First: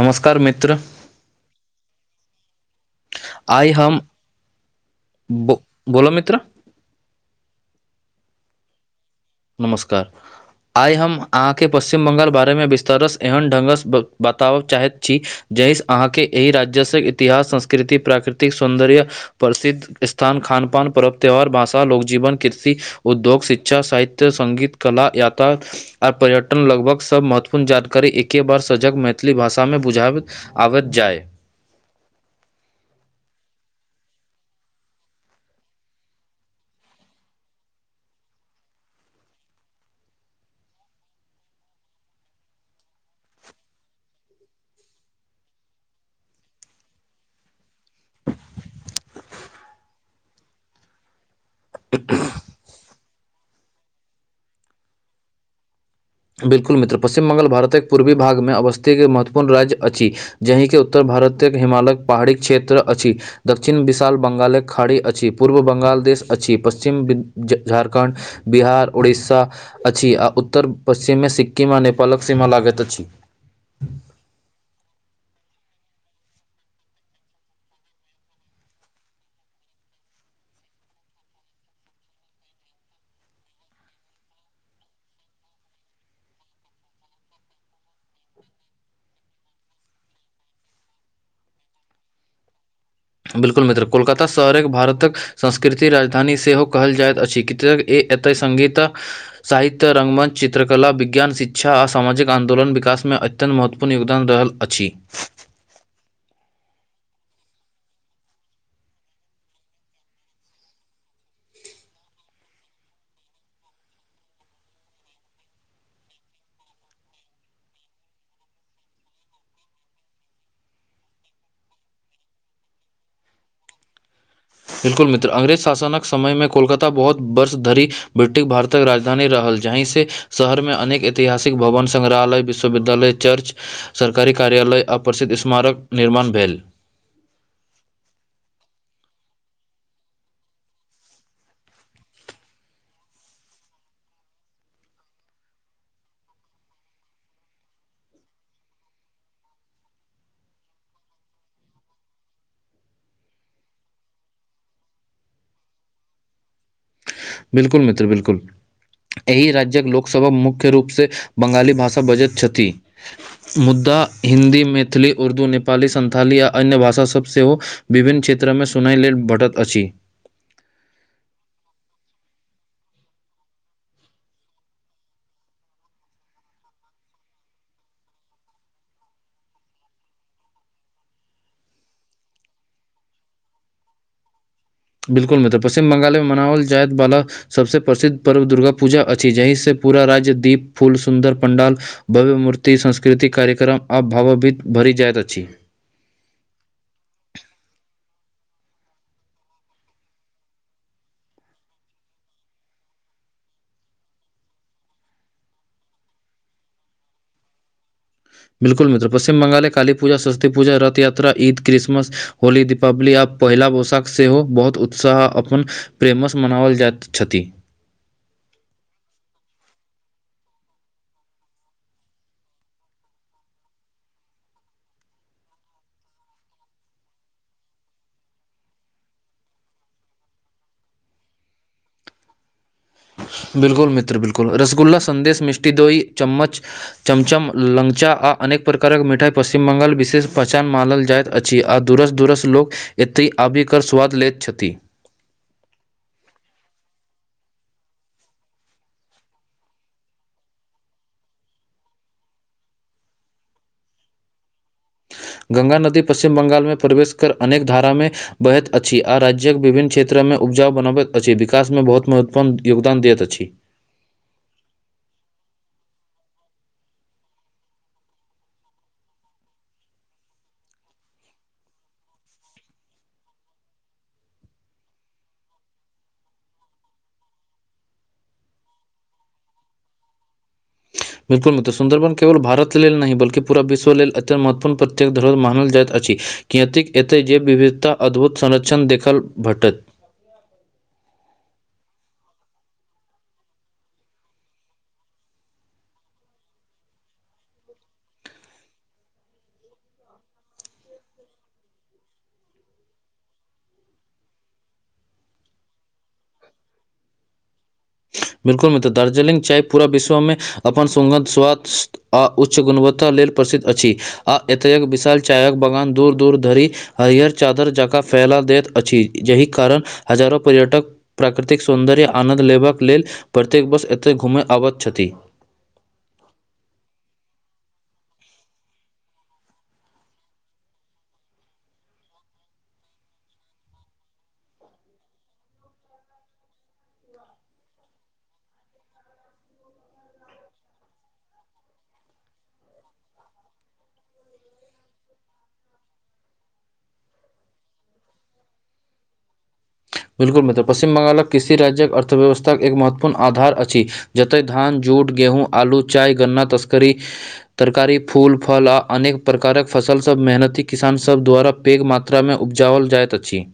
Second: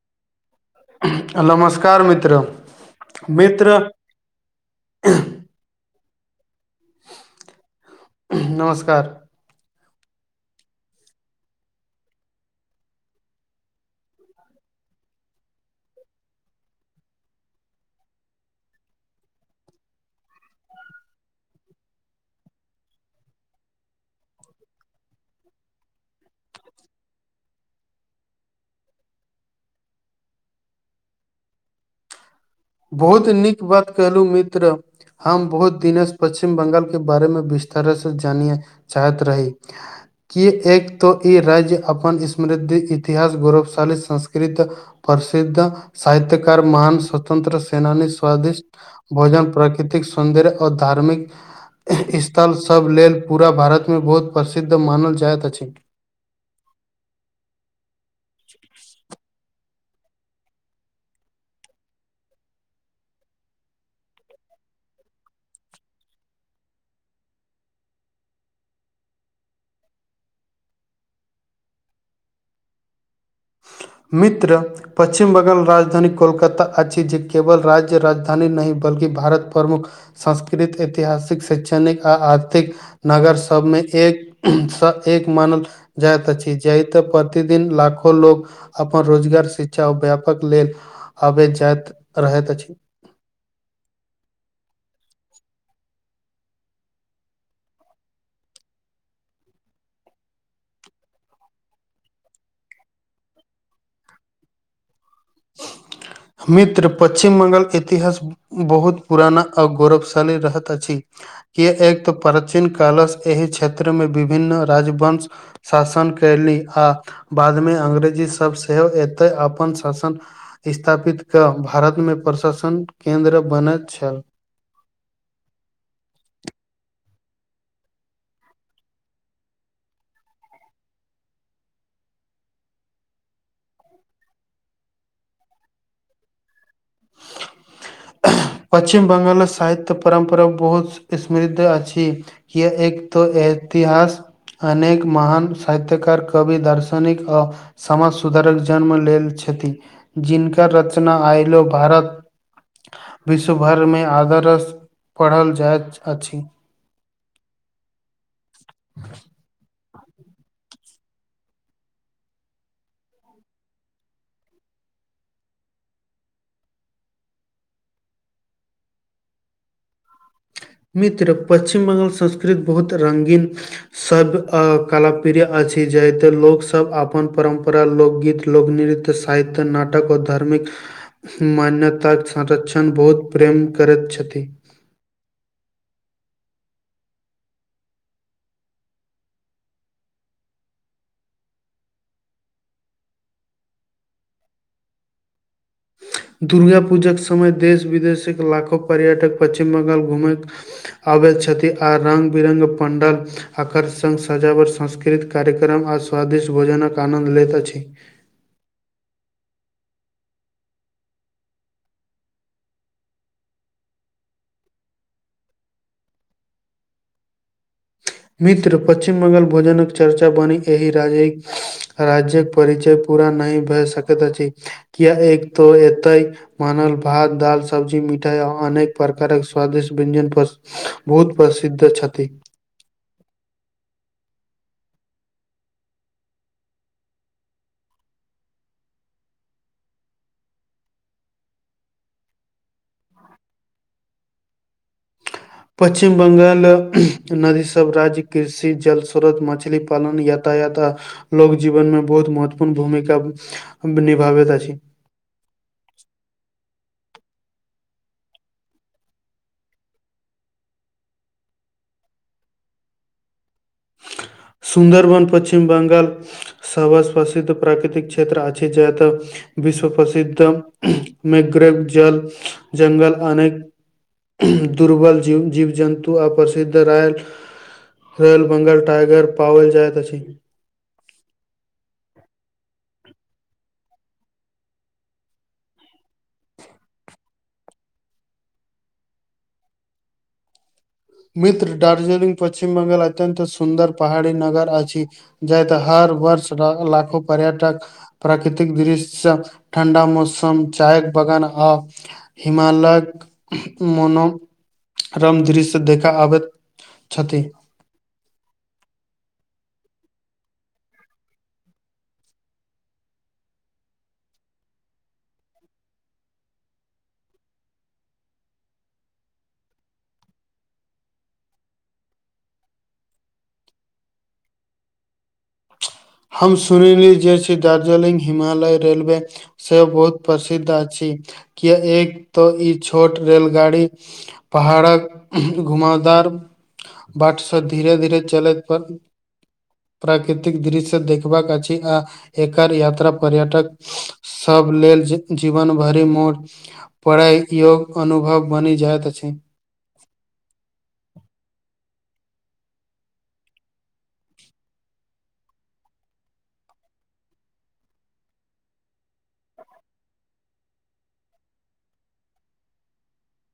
नमस्कार मित्र नमस्कार मित्र आइ मित्र हमम ब बोलो मित्र नमस्कार नमस्कार आइ हम अहाँके पचश्चछिम बङ्गाल बारेमे विस्तारसँ एहन ढङ्गसँ बताबऽ चाहैत छी। जहि से अहाँके एहि राज्यस इतिहास संस्कृति प्राकृतिक सौंन्दर्य। प्रसिद्ध स्थान खान पान परर्व त्यौहार भाषा लोक जीवन कृषि उद्योग शिक्षा साहित्य सङगीत कला यता। आ पर्यटन लगभग सब महत्वपूर्ण जानकारी एके बार सजग मैथिली भाषा मे बुझाब। आबत जाए। बहुत नीक गप्प केलु मीत्र। हम बहुत दिने पच्चिम बंगाल के बारे मे विस्तार से जानिय चाहैत रही। के एक तऽ ई राज्य अपन समृद्धि इतिहास गौरवशाली संस्कृत। प्रसिद्ध साहित्यकार महान। स्वतंत्र सेनानी स्वादिष्ट भोजन प्राकृतिक सौन्दर्य आ धार्मिक स्थल सभ लेल पूरा भारत मे बहुत प्रसिद्ध मानल जाइत अछि। बिल्कुल मित्र पश्चिम बंगाला भारते क पूर्वी भागमे अवस्थीके महत्वपूर्ण राज्य अछि। जहिके उत्तर भारतक हिमालयक पहाड़ी क्षेत्र अछि। दक्षिण विशाल बंगाले खाड़ी अछि पूर्व बंगाल देश अछि पश्चिम झारखण्ड बिहार ओड़सा आ उत्तर पश्चिमे सिक्किम आ नेपालक सीमा लागैत अछि। मित्र पश्चिम बंगाल राजधानी कोलकाता अछि जे केवल राज्य राजधानी नहि बल्कि भारत प्रमुख। संस्कृत ऐतिहासिक शैक्षणिक आ आर्थिक। नगर सबमे एक एक मानल। जाइत अछी जेत प्रतिदिन लाखो लोग। अपन रोजगार शिक्षा आ व्यापक लेल आबे जाइत रहैत अछि। बिल्कुल मित्र कोलकाता शहरक भारतक संस्कृति राजधानी सेहो कहल जाइत अछि कि ई एतऽ सङ्गीत। साहित्य रङंगमञ्च चित्रकला विज्ञान शिक्षा आ सामाजिक आन्दोलन विकास मे अच्छा। अत्यनत महत्वपूर्ण योगदान दरहल अछि। मित्र पश्चछिम बङ्गाल इतिहास। बहुत पुराना ओर गौरवशाली रहत अछि। कि एक तँ प्राचीन कालस एहि क्षेत्र मे विभिन्न राजवंश। शासन कयली आ बादमे अंग्रेजी सेहो एतै अपन शासन। स्थापित क भारत मे प्रशासन केन्द्र बनैत छल। बिलकुल मित्र अंग्रेज शासनक समय मे कोलकाता बहुत वर्ष धरि ब्रिटिश भारतक राजधानी रहल जहिं से शहरमे अनेक ऐतिहासिक भवन संग्रहालय विश्वविद्यालय चर्च। सरकारी कार्यालय आ प्रसिद्ध इस्मारक निर्माण भेल पश्चिम बङ्गाल साहित्य परम्परा बहुत इसमृद्ध अछि एक तऽ ऐतिहास। अनेक महान साहित्यकार कवि दार्शनिक आ समाज सुधारक जन्म लेल छथि जिनका रचना आयलो भारत विश्व भरिमे आदर्सँ पढ़ल जाइत अछि। बिलकुल मित्र बिलकुल एहि राज्य्क लोक। सभक मुख्य रूपसँ बंगाली भाषा बजैत छथि। मुदा हिन्दी मैथिली उर्दू नेपाली संन्थाली आओ अन्य भाषा सभ सेहो। विभिन्न क्षेत्रमे सुनय लेल भेटत अछि। मित्र पश्चिम बंगाल संस्कृति बहुत रंगीन। सब कला प्रिय अछि जाहिते लोक सब अपन परम्परा लोकगीत लोक नृत्य सहित्य नाटक ओ धार्मिक। मान्यताक संरक्षण बहुत प्रेम करैत छथि। बिल्कु मित्र पश्चिम बंगाल मे मनाओल जायत बाला। सबस प्रसिद्ध पर्व दुर्गा पूजा अछि जहिसँ पूरा राज्य दीप फूल सुन्दर पंण्डाल। भव्य मूर्ति सास्कृतिक कार्यक्रम आ भावभीत भरि जाइत अछि। दुर्गा पूजाके समय देश विदेश के लाखो पर्यटक पश्चिम बंगाल घुमेैत। आबैत छथिन आ रंग बिरङ्ग पंण्डाल। आकर्ष सं सजावट संस्कृतिक कार्यक्रम आ स्वदिष्ट भोजनक आनन्द लेत अछि। बिल्कुल मित्र पच्चिम बंगाली पुजा सस्वती पूजा रथ यातरा ईद क्रिसमस। होली दीपावली आब पहिला पोशाख सेहो बहुत उत्साह अपन प्रेमसँ मनाओल जाइत छथि। मित्र पश्चिम बंगाल भोजनक चर्चा बनी एहि राजेक। राज्य्क परिचय पूरा नहि भए सकैत अछि किया एक त एतय। मानल भात दाल सब्जी मिठाइ आ अनेक प्रकारक स्वादिष्ट व्यय्जन पर। बहुत प्रसिद्ध छथि। बिल्कुल मित्र बिलकुल रस्सगुल्ला संदेश मिष्ठी दोही चम्मच। चमचम लंगचा आ अनेक प्रकारक मिठाई पश्चिम बंगाल विशेष पहचान मानल जाइत अछि। आ दूरस दूरस लोक एतय आबिक स्वाद लैत छथि। पश्चिम बगांल नदीसभ राज्य कृषि जल स्रोत मछली पालन यातायात। लोग जीवन मे बहुत महत्वपूर्ण भूमिका निभाबैत अछि। गंगा नदी पश्चिम बंगालमे प्रवेश कर अनेक धारामे बहैत अछि आ राज्यक विभिन्न क्षेत्र मे उपजाउ बनाबैत अछि विकास मे बहुत महत्वपूर्ण योगदान दैत अछि। सुन्दरबन पश्चछिम बंगाल। सभसँ प्रसिद्ध प्राकृतिक क्षेत्र अछि जैतऽ। विश्व प्रसिद्ध मग्रेव जल जंगल अनेक। दुर्बल जीव जन्तु आ प्रसिद्ध राइ भेल। बंगाल टाइगर पाओल जाइत अछि। मिरपुल मित्र सुंदरबन केवल भारत लेल नहि बल्कि पुरा विश्वव लेल अयन्त महत्वपूर्ण प्रत्येक धरोहर मानल जाइत अछि। किएतक एतै जे विविधता अद्भुत संरक्षण देखल भेटत। मीत्र दार्जिलिंग पश्चिम बंगाल अत्यंत सुन्दर पहाड़ी नगर अछि। जाइ त हर वर्ष लाखो पर्यटक। प्राकृतिक दृश्य ठण्डा मौसम चाय बगान आ। हिमालयक मोनोरम दृश्य। देखा आबैत छथि। बिल्कुल मित्र दार्जिलिंग चाय पूरा विश्वमे अपन सुंगध स्वाद। आ उच्च गुणवत्ता लेल प्रसिद्ध अछि आ एतयेक विशाल चायक बगान दूर दूर धरि। हरिहर चादर जकाँ फैला देैत अछि यहि कारण हजारो पर्यटक प्राकृतिक सौन्दर्य आनन्द लेबाक लेल प्रत्येक बस एतय घूमय अबैत छथि। हम सुनली जे छैय दार्जलिंग हिमालय रेलवे। से बहुत प्रसिद्ध अछि किया एक त ई छोट रेलगाड़ी। पहाड़क घुमाउ दार। बाटश धीरे धीरे चलैत पर प्राकृतिक दृश्य। देखबाक अछि आ एकर यात्रा पर्यटक। सब लेल जीवन भरि मोट। पढ़ाइ योग अनुभव बनि जाइत अछि। बिल्कुल मित्र पश्चिम बंगालक किसी राज्यक अर्थव्यवस्थाके एक महत्वपूर्ण आधार अछि। जतय धान जूट गेहूँ आलू चाय गन्ना तस्करी। तरकारी फूल फल आ अनेक प्रकारक फसलसभ मेहनती किसान सभ द्वारा। पैघ मात्रामे उपजाओल जाइत अछि।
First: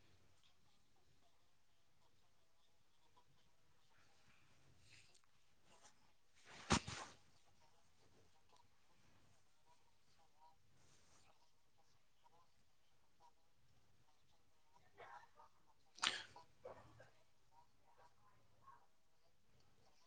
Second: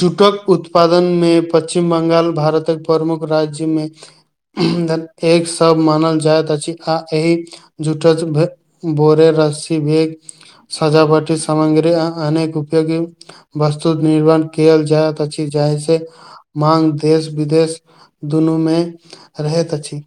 जूटक उत्पादन मे पश्चिम बंगाल भारतक प्रमुख राज्यमे। एक सब मानल जाइत अछि आ एहि। झूठच भोरे रस्सी भेग। सजावटी समाग्री आ अनेक उपयोगी बस्तु निर्वण कियल जायत तऽ अछि जाहि से माँग देश विदेश दुनूमे रहैत अछि।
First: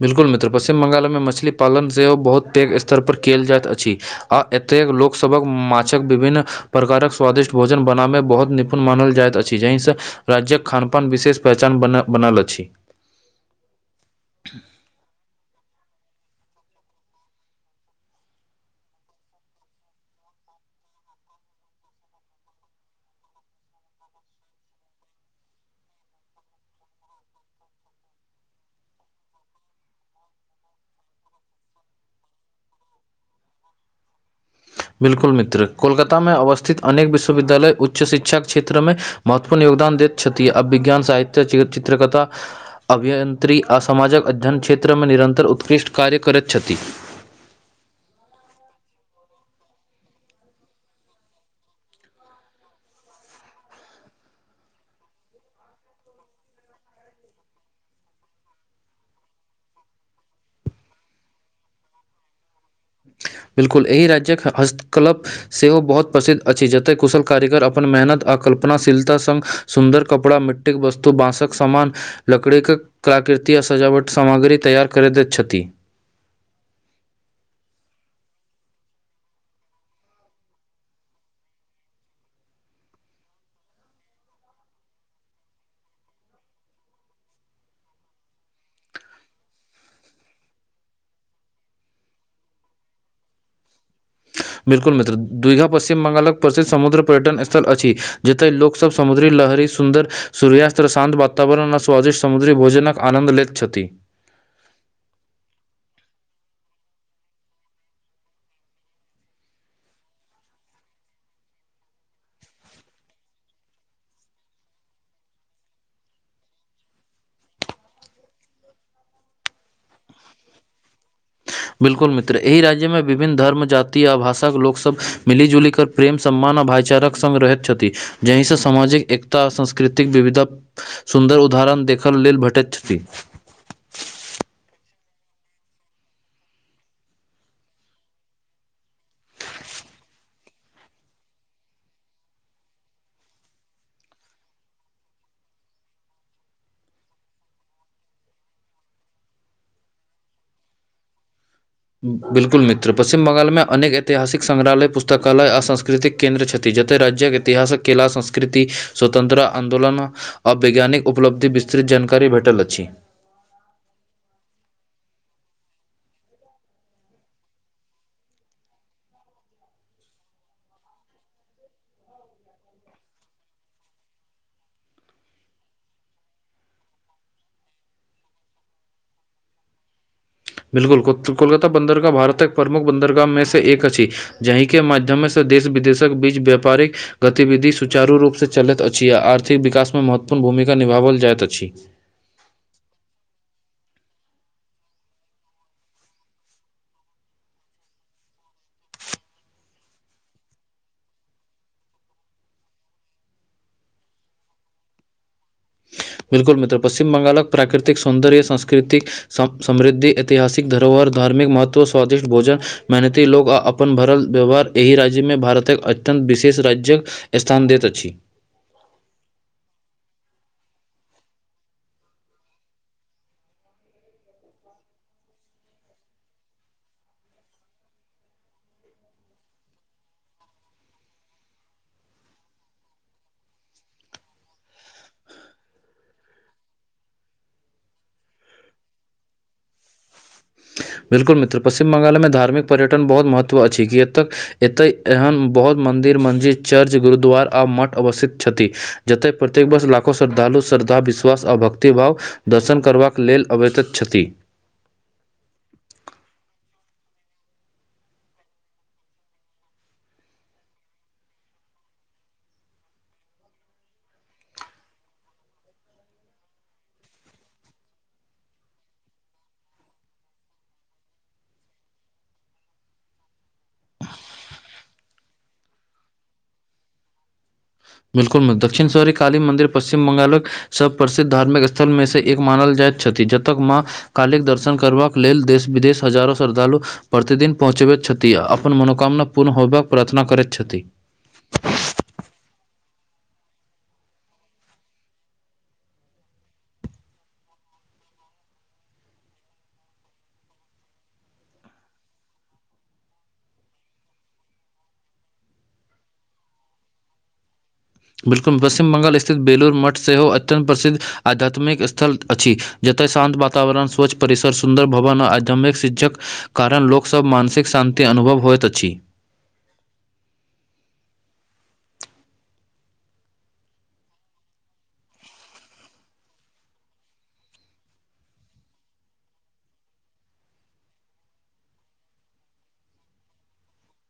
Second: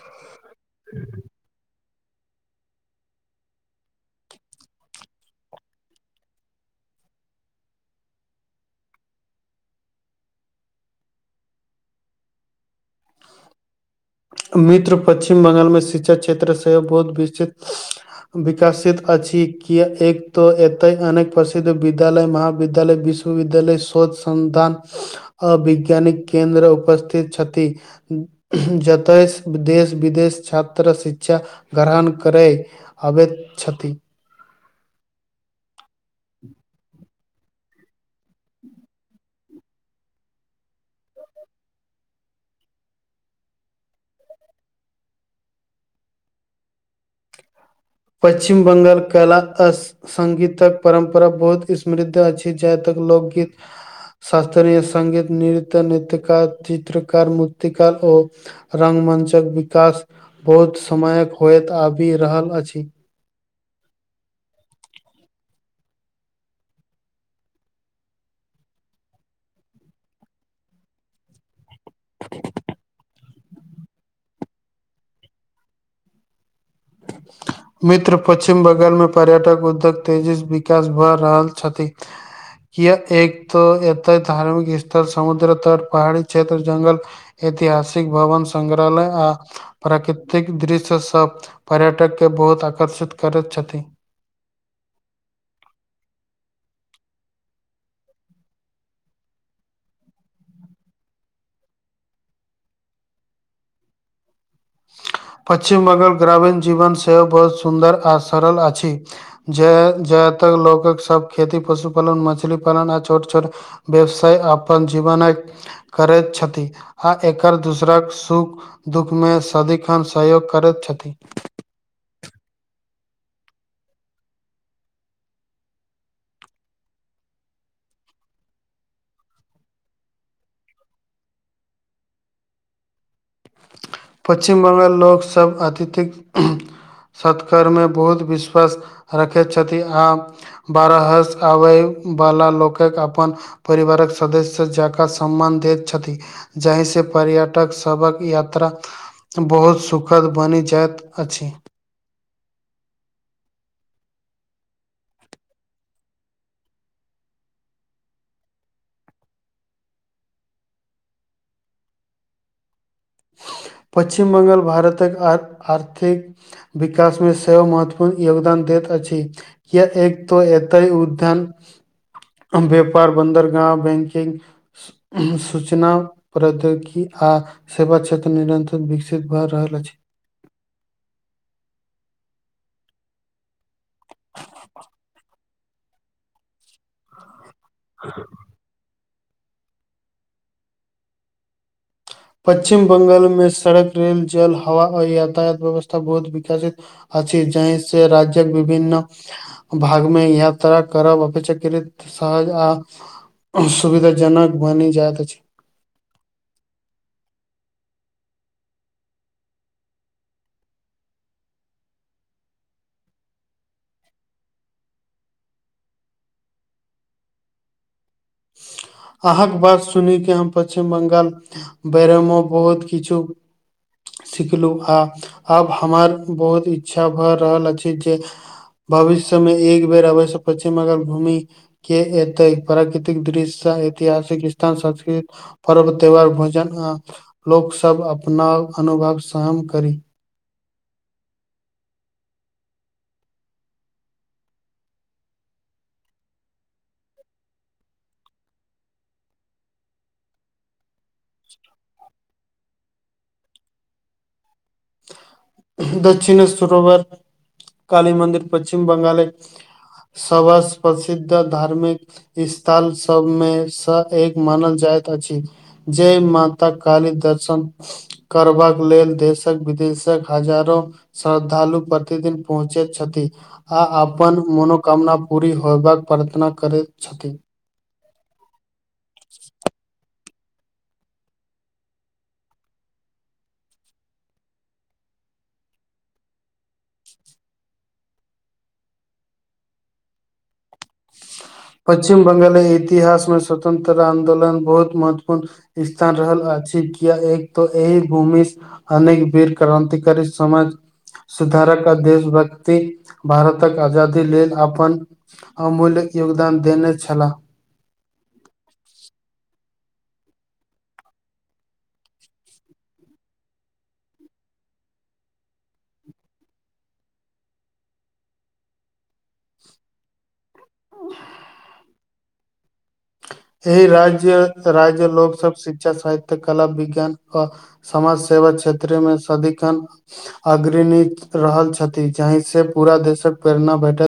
बिल्कुल मित्र, पश्चिम ब्ंगालमे मछली पालन सेहो बहुत पैघ स्तरपर कयल जाइत अछि। आ एतेक लोकसभक माछक विभिन्न प्रकारक स्वादिष्ट भोजन बनाबऽ मे बहुत निपुण मानल जाइत अछि जाहिसे राज्यक खानपान विशेष पहचान बन बनल अछि। मित्र, पश्चिम बंगालमे शिक्षा क्षेत्र से बहुत विकसित विकसित अछि किए एक तऽ एतहि अनेक प्रसिद्ध विद्यालय महाविद्यालय विश्व विशविद्यालय स्वच्छ संस्थान आ वैज्ञानिक केन्द्र उपस्थित छथि। देश विदेश विदेश छात्र शिक्षा ग्रहण करै। आबैत छथि। बिलकुल मित्र, कोलकाता मे अवस्थित अनेक विश्वविद्यालय उच्च शिक्षा क्षेत्रमे महत्वपूर्ण योगदान दैत छथि आ विज्ञान साहित्य के चित्रकथा अभियन्त्रिकी आ समाजक अध्ययन क्षेत्रमे निरन्तर उत्कृष्ट कार्य करैत छथि। पश्चिम बंगाल कलाकस संगगीतक परम्परा बहुत समृद्ध अछि जहां तक लोकगीत शास्त्रीय सङ्गीत नृत्य नृत्यकार चित्रकार मुर्तिकार ओ रङंगमंचक विकास बहुत समयक होइत आबि रहल अछि। बिल्कुल एहि राज्य्यक हस्तकला सेहो बहुत प्रसिद्ध अछि, जतय कुशल कारीगर अपन मेहनत आ कल्पनाशीलता संग सुन्दर कपड़ा मिट मिट्टीक वस्तु, बाँंसक सामान लकड़ीे क्राक कृति आ सजावट सामग्री तैयार करैत छथि। [inaudible] मित्र पश्चिम बंगालमे पर्यटक उद्योग तेजीसँ विकास भऽ रहल छथि। कियैक एक तऽ एतऽ धार्मिक स्थल समुद्र तट पहाड़ी क्षेत्र जंगल ऐतिहासिक भवन, संगग्रहालय आ प्राकृतिक दृश्य सब पर्यटक के बहुत आकर्षित करैत छथि। बिल्कुल मित्र, दुइघा पश्चिम बंगालक प्रसिद्ध समुद्र पर्यटन स्थल अछि जतऽ लोक सब समुद्री लहरी सुन्दर सूर्यास्त शान्त वातावरण आ स्वादिष्ट समुद्री भोजनक आनन्द लेैत छथि। पश्चिम बंगाल ग्रामीण जीवन सेहो बहुत सुन्दर आ सरल अछि। जे ज्यादातर लोक सभक खेती पशुपालन, मछली पालन आ छोट छोट व्यवसाय अपन जीवनक करैत छथि आ एकर दूसराक सुख दुःख में स सदिखन सहयोग करैत छथि। बिल्कुल मित्र एहि राज्य मे विभिन्न धर्म, जाति आ भाषाक लोक सब मिली जुली कऽ प्रेम, सम्मान आ भाइचारक सङग रहैत छथि जाहिसँ सामाजिक एकता आ सांस्कृतिक विविधता सुन्दर उदाहरण देखल लेल भेटैत छथि। पश्चिम ब्ंगाल लोक सभ अतिथिक सत्कार में बहुत विश्वास रखैत छथि आ बाहर आबय वला लोकक अपनी परिवारक सदस्य जाकऽ सम्मान दैत छथि जाहिसँ पर्यटक सभक यात्रा यात्रा बहुत सुखद बनि जाइत अछि। बिल्कुल मित्र पश्चिम बंगाल अनेक ऐतिहासिक संग्रहालय, पुस्तकालय आ सांस्कृतिक केन्द्र छथि जतय राज्य्यक इतिहासक केला संस्कृति स्वतन्त्रता आंदोलन आ वैज्ञानिक उपलब्धि विस्तृत जानकारी भेटल अछि। पश्चिम बंगाल भारतक आर्थिक विकास में सेहो महत्वपूर्ण योगदान दैत अछि। ज एतय एकल उद्यम कमजोरद्॰ व्यापार बन्दर गाँव बैंकिंग ई सूचना प्रद्योगिकी आ सेवा क्षेत्र निरंतर विकसित भ रहललअछि। बिलकुल कोलकाति बंन्दरगाह भारतक प्रमुख बन्दरगाह मे से एक अछि जहि के माध्यम स देश विदेशक बीच व्यापारिक गतिविधि सुचारू रूप से चलैत अछि। छी आ आर्थिक विकास मे महत्वपूर्ण भूमिका निभाओल जाइत अछि। पश्चिम बंगाल मे सड़क, रेल, जल, हवा आ यातायात व्यवस्था बहुत विकसित अछि जाहि से राज्यक विभन्न भागमे यात्रा करब अपेक्षाकृत सहज आ सुविधाजनक बनि जाइत अछि। बिल्कुल मित्र, पश्चिम बंगालक प्राकृतिक सौन्दर्य, संस्कृति सम समृद्धि, ऐतिहासिक धरोहर, धार्मिक महत्व, स्वादिष्ट भोजन मेहनती लोक आ अपन भरल व्यवहार एहि राज्य में भारतक अत्यन्त विशेष राज्यक स्थान दैत अछि। अहाँके बात सुनि के हम पश्चिम बंगालक बारे में बहुत किछु सिखलहुँ आ आब हमर बहुत इच्छा भऽ रहल अछि जे भविष्य में एक बेर अवश्य पश्चिम बंगाल घूमी। कि एतेक प्राकृतिक दृश्य ऐतिहासिक स्थान, संस्कृति, पर्व त्यौहार, भोजन आ लोकसभ अपना अनुभव सहम करी। बिल्कुल मित्र, पश्चिम बंगाल में धार्मिक पर्यटन बहुत महत्व अछि, कि एतऽ एतै एहन बहुत मंन्दिर, मस्जिद, चर्च गुरुद्वार आ मठ अवस्थित छथि। जतय प्रत्येक वर्ष लाखो श्रद्धालु श्रद्धा, विश्वास आ भक्तिभाव दर्शन करबाक लेल अवैत छथि। दक्षिणेश्वर काली मन्दिर पश्चिम बंगालक सवसं प्रसिद्ध धार्मिक स्थल सबमे सँ एक मानल जाइत अछि। जय माता काली दर्शन करबाक लेल देशक विदेशक हजारो श्रद्धालु प्रतिदिन पहुँचैत छथि। आ अपन मनोकामना पूरी होयबाक प्रार्थना करैत छथि। बिल्कुल मित्र दक्षिणेश्वरी काली मन्दिर पश्चिम बंगालक सब सं प्रसिद्ध धार्मिक स्थलमें से एक मानल जाइत छथि जतऽ मा काली दर्शन करबाक लेल देश विदेश हजारो श्रद्धालु प्रतिदिन पहुँचैत छथि आ अपन मनोकामना पूर्ण होबाक प्रार्थना करैत छथि। पश्चिम बंगाल इतिहास मे स्वतंत्र आंन्दोलन बहुत महत्वपूर्ण स्थान रहल अछि किया त एक त एहि भूमि अनेक वीर क्रान्तिकारी समाज सुधारक देशभक्ति भारतक आजादी लेल अपन अमूल्य योगदान देने छलाह। बिलकुल, पश्चिम बंगाल स्थित बेलूर मठ सेहो अत्यन्त प्रसिद्ध आध्यात्मिक स्थल अछि। जतय शान्त वातावरण, स्वच्छ परिसर, सुन्दर भवन आ आध्यमिक शिक्षक कारण लोकसभ मानसिक शान्ति अनुभव होइत अछि। [unintelligible] एहि राज्य राज लोकसब शिक्षा सहित्य कला विज्ञान आ। समाज सेवा क्षेत्र मे सदिखन। अग्रणी रहल छथि जाहि से पूरा देशक प्रेरणा भेठल।